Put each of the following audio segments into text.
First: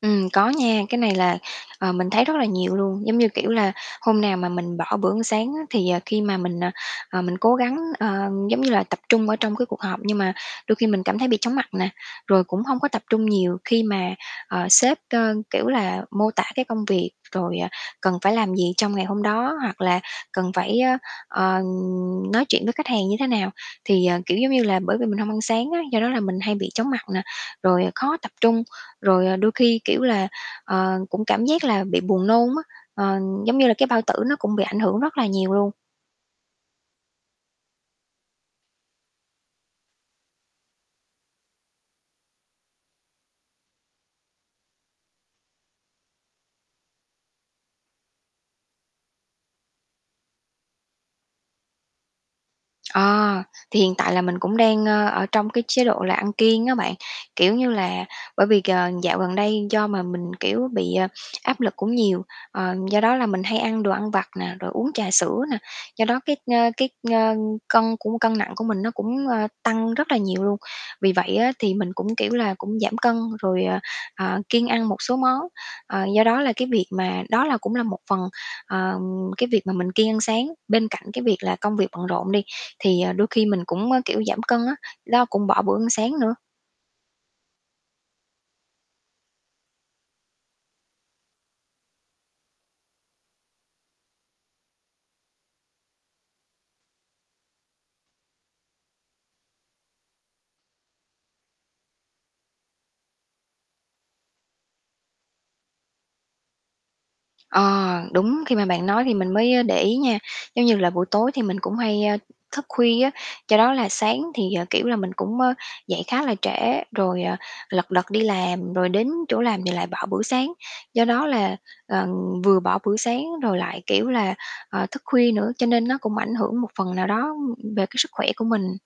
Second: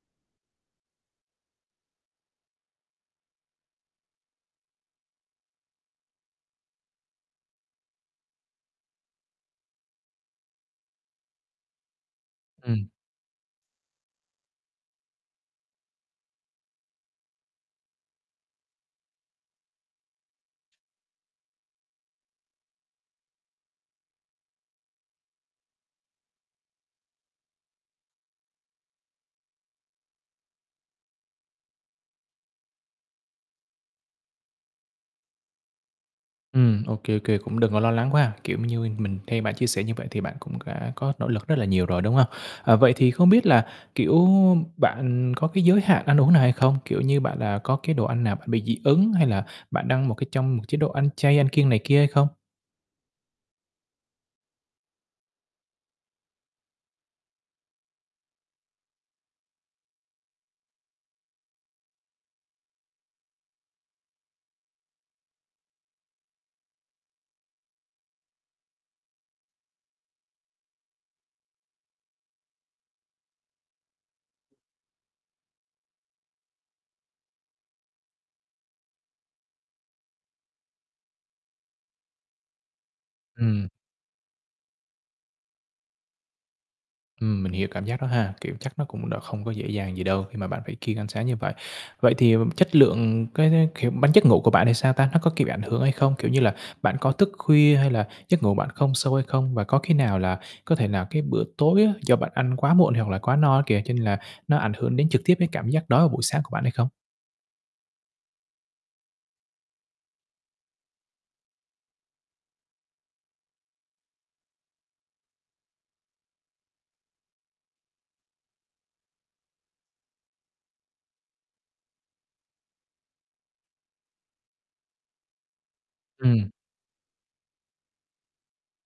Ừm, có nha. Cái này là, ờ, mình thấy rất là nhiều luôn. Giống như, kiểu là, hôm nào mà mình bỏ bữa ăn sáng á thì, ờ, khi mà mình, ờ, ờ, mình cố gắng, ơ, giống như là tập trung ở trong cái cuộc họp nhưng mà đôi khi mình cảm thấy bị chóng mặt nè, rồi cũng hông Ừm. có tập trung nhiều khi mà, ờ, sếp, ơ, kiểu là, mô tả cái công việc rồi, à, cần phải làm gì trong ngày hôm đó hoặc là cần phải, ơ, ờ, nói chuyện với khách hàng như thế nào. Thì, ờ, kiểu giống như là, bởi vì mình hông ăn sáng á, do đó là mình hay bị chóng mặt nè, rồi khó tập trung, rồi, ờ, đôi khi, kiểu là, ờ, cũng cảm giác là bị buồn nôn á. Ờ, giống như là cái bao tử nó cũng bị ảnh hưởng rất là nhiều luôn. Ừm, ô kê, ô kê, cũng đừng có lo lắng quá. Kiểu m như mình theo bạn chia sẻ như vậy thì bạn cũng đã có nỗ lực rất là nhiều rồi, đúng hông? Ờ, vậy thì không biết là, kiểu, bạn có cái giới hạn ăn uống nào hay không? Kiểu như, bạn, à, có cái đồ ăn nào bạn bị dị ứng hay là bạn đang trong một cái trong một chế độ ăn chay, ăn kiêng này kia hay không? Ờ, thì hiện tại là mình cũng đang, ơ, ở trong cái chế độ là ăn kiêng á bạn. Kiểu như là bởi vì c dạo gần đây do mà mình, kiểu, bị, ờ, áp lực cũng nhiều. Ờ, do đó là mình hay ăn đồ ăn vặt nè, rồi uống trà sữa nè. Do đó cái, ơ, cái, ơ, cân cũng cân nặng của mình nó cũng, ơ, tăng rất là nhiều luôn. Vì vậy á thì mình cũng, kiểu là, cũng giảm cân rồi, ờ, ờ, kiêng ăn một số món. Ờ, do đó là cái việc mà đó là cũng là một phần, ờ, cái việc mà mình kiêng ăn sáng. Bên cạnh cái việc là công việc bận rộn đi thì, ờ, đôi khi mình Ừm. cũng, ơ, kiểu, giảm cân á, đó cũng bỏ bữa ăn sáng nữa. Ừm, mình hiểu cảm giác đó ha. Kiểu chắc nó cũng đó không có dễ dàng gì đâu khi mà bạn phải kiêng ăn sáng như vậy. Vậy thì chất lượng cái, kiểu, bạn giấc ngủ của bạn thì sao ta? Nó có, kiểu, bị ảnh hưởng hay không? Kiểu như là, bạn có thức khuya hay là giấc ngủ bạn không sâu hay không? Và có khi nào là có thể là cái bữa tối á do bạn ăn quá muộn hoặc là quá no á kìa, cho nên là nó ảnh hưởng đến trực tiếp cái cảm giác đói vào buổi sáng của bạn hay không? Ờ, đúng, khi mà bạn nói thì mình mới, ơ, để ý nha. Giống như là buổi tối thì mình cũng hay, ơ, thức khuya á. Do đó là sáng thì, ờ, kiểu là, mình cũng, ơ, dậy khá là trễ rồi, à, lật đật đi làm. Rồi đến chỗ làm thì lại bỏ bữa sáng. Do đó là, ờ, vừa bỏ bữa sáng rồi lại, kiểu là, ờ, thức khuya nữa cho nên nó cũng ảnh Ừm. hưởng một phần nào đó về cái sức khỏe của mình.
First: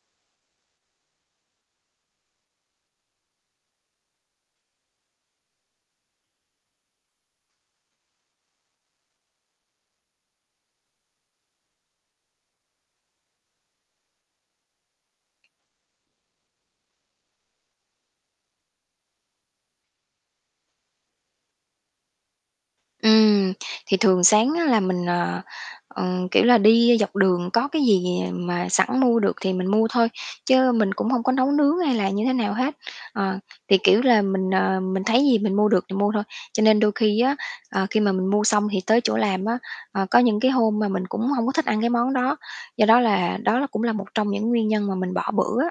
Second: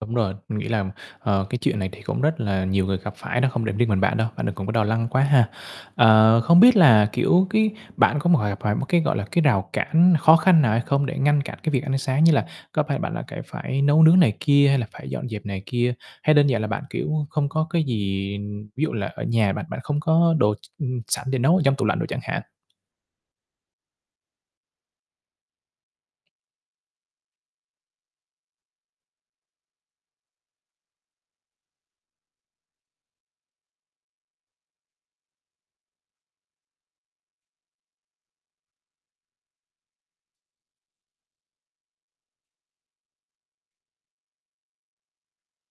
Đúng rồi, mình nghĩ là, ờ, cái chuyện này thì cũng rất là nhiều người gặp phải đó, không để riêng mình bạn đâu, bạn đừng cũng có lo lắng quá ha. Ờ, không biết là, kiểu, cái bạn có [unintelligible] gặp phải một cái, gọi là, cái rào cản khó khăn nào hay không để ngăn cản cái việc ăn sáng, như là có phải bạn lại cải phải nấu nướng này kia hay là phải dọn dẹp này kia, hay đơn giản là bạn, kiểu, không có cái gì ví dụ là ở nhà bạn bạn không có đồ ch ừm, sẵn để nấu ở trong tủ lạnh đồ chẳng hạn? Ừm, thì thường sáng á là mình, ờ, ờ, kiểu là, đi dọc đường có cái gì mà sẵn mua được thì mình mua thôi, chứ mình cũng hông có nấu nướng hay là như thế nào hết. Ờ, thì, kiểu là, mình, ờ, mình thấy gì mình mua được thì mua thôi. Cho nên đôi khi á, ờ, khi mà mình mua xong thì tới chỗ làm á, ờ, có những cái hôm mà mình cũng hông có thích ăn cái món đó. Do đó là đó là cũng là một trong những nguyên nhân mà mình bỏ bữa á.